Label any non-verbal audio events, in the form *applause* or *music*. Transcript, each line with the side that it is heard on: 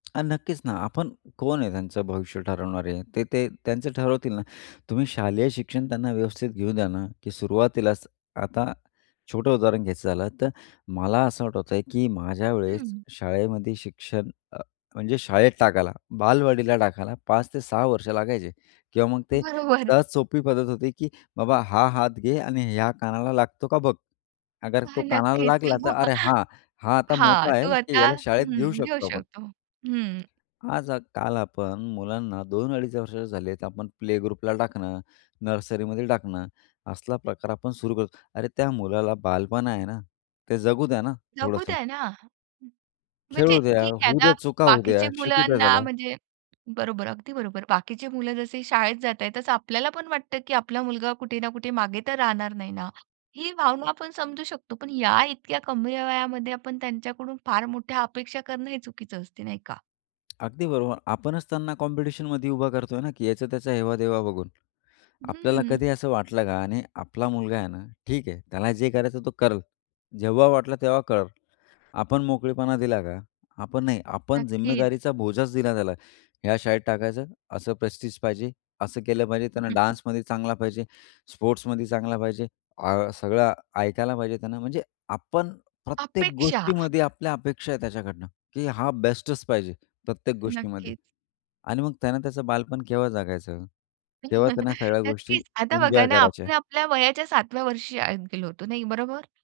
left: अ, नक्कीच ना. आपण कोण आहे त्यांचं भविष्य ठरवणारे, ते ते त्यांचं ठरवतील ना, तुम्ही शालेय शिक्षण त्यांना व्यवस्थित घेऊ द्या ना, की सुरुवातीलाच आता छोटं उदाहरण घ्यायचं झालं, तर मला असं आठवतंय, की माझ्यावेळेस
right: हं.
left: शाळेमध्ये शिक्षण अ, म्हणजे शाळेत टाकायला बालवाडीला टाकायला 5 ते 6 वर्ष लागायचे किंवा मग ते
right: बरोबर.
left: सहज सोपी पद्धत होती की "बाबा हा हात घे आणि ह्या कानाला लागतो का बघ, अगर तो
right: हां,
left: कानाला
right: नक्कीच.
left: लागला, तर अरे,
right: *chuckles*
left: हां, हा आता
right: हां,
left: मोठा आहे,
right: तू
left: की
right: आता
left: याला शाळेत घेऊ
right: हं, घेऊ
left: शकतो आपण."
right: शकतो. हं.
left: आज अ, काल आपण मुलांना 2-2.5 वर्षाचे झाले तर आपण प्ले ग्रुपला टाकणं, नर्सरीमध्ये टाकणं, असला प्रकार आपण सुरू करतो. अरे, त्या मुलाला बालपण आहे ना, ते जगू द्या ना,
right: जगू
left: थोडंसं.
right: द्या ना. म्हणजे
left: खेळू द्या,
right: ठीक आहे,
left: होऊ द्या
right: आता
left: चुका होऊद्या,
right: बाकीच्या
left: शिकू द्या
right: मुलांना
left: त्याला.
right: म्हणजे बरोबर, अगदी बरोबर. बाकीचे मुलं जसं शाळेत जाताय तसं आपल्याला पण वाटतं, की आपला मुलगा कुठे ना कुठे मागे तर राहणार नाही ना. ही भावना आपण समजू शकतो, पण या इतक्या कमी वयामध्ये आपण त्यांच्याकडून फार मोठ्या अपेक्षा करणं हे चुकीचं असतं, नाही का?
left: अगदी बरोबर. आपणच त्यांना कॉम्पिटिशनमध्ये उभा करतोय ना, की ह्याचा त्याचा हेवा-देवा बघून. आपल्याला
right: हं.
left: कधी असं वाटलं का? आणि आपला मुलगा आहे ना ठीक आहे, त्याला जे करायचं तो करेल. जेव्हा वाटलं तेव्हा करेल. आपण मोकळेपणा दिला का? आपण, नाही. आपण
right: नक्कीच.
left: जिम्मेदारीचा बोजाच दिला त्याला. ह्या शाळेत टाकायचं, असं प्रेस्टीज पाहिजे, असं केलं पाहिजे,
right: हं,
left: त्यांना
right: हं.
left: डान्समध्ये चांगला पाहिजे, स्पोर्ट्समध्ये चांगला पाहिजे, आ सगळं ऐकायला पाहिजे त्यांने, म्हणजे आपण प्रत्येक
right: अपेक्षा.
left: गोष्टीमध्ये आपल्या अपेक्षा आहे त्याच्याकडनं, की हा बेस्टच पाहिजे प्रत्येक गोष्टीमध्ये.
right: नक्कीच.
left: आणि मग त्यानं त्याचं बालपण केव्हा जगायचं, केव्हा त्यांना
right: *chuckles*
left: सगळ्या गोष्टी
right: नक्कीच. आता
left: एन्जॉय
right: बघा ना, आपण
left: करायच्या.
right: आपल्या वयाच्या 7 व्या वर्षी शाळेत गेलो होतो नाही, बरोबर?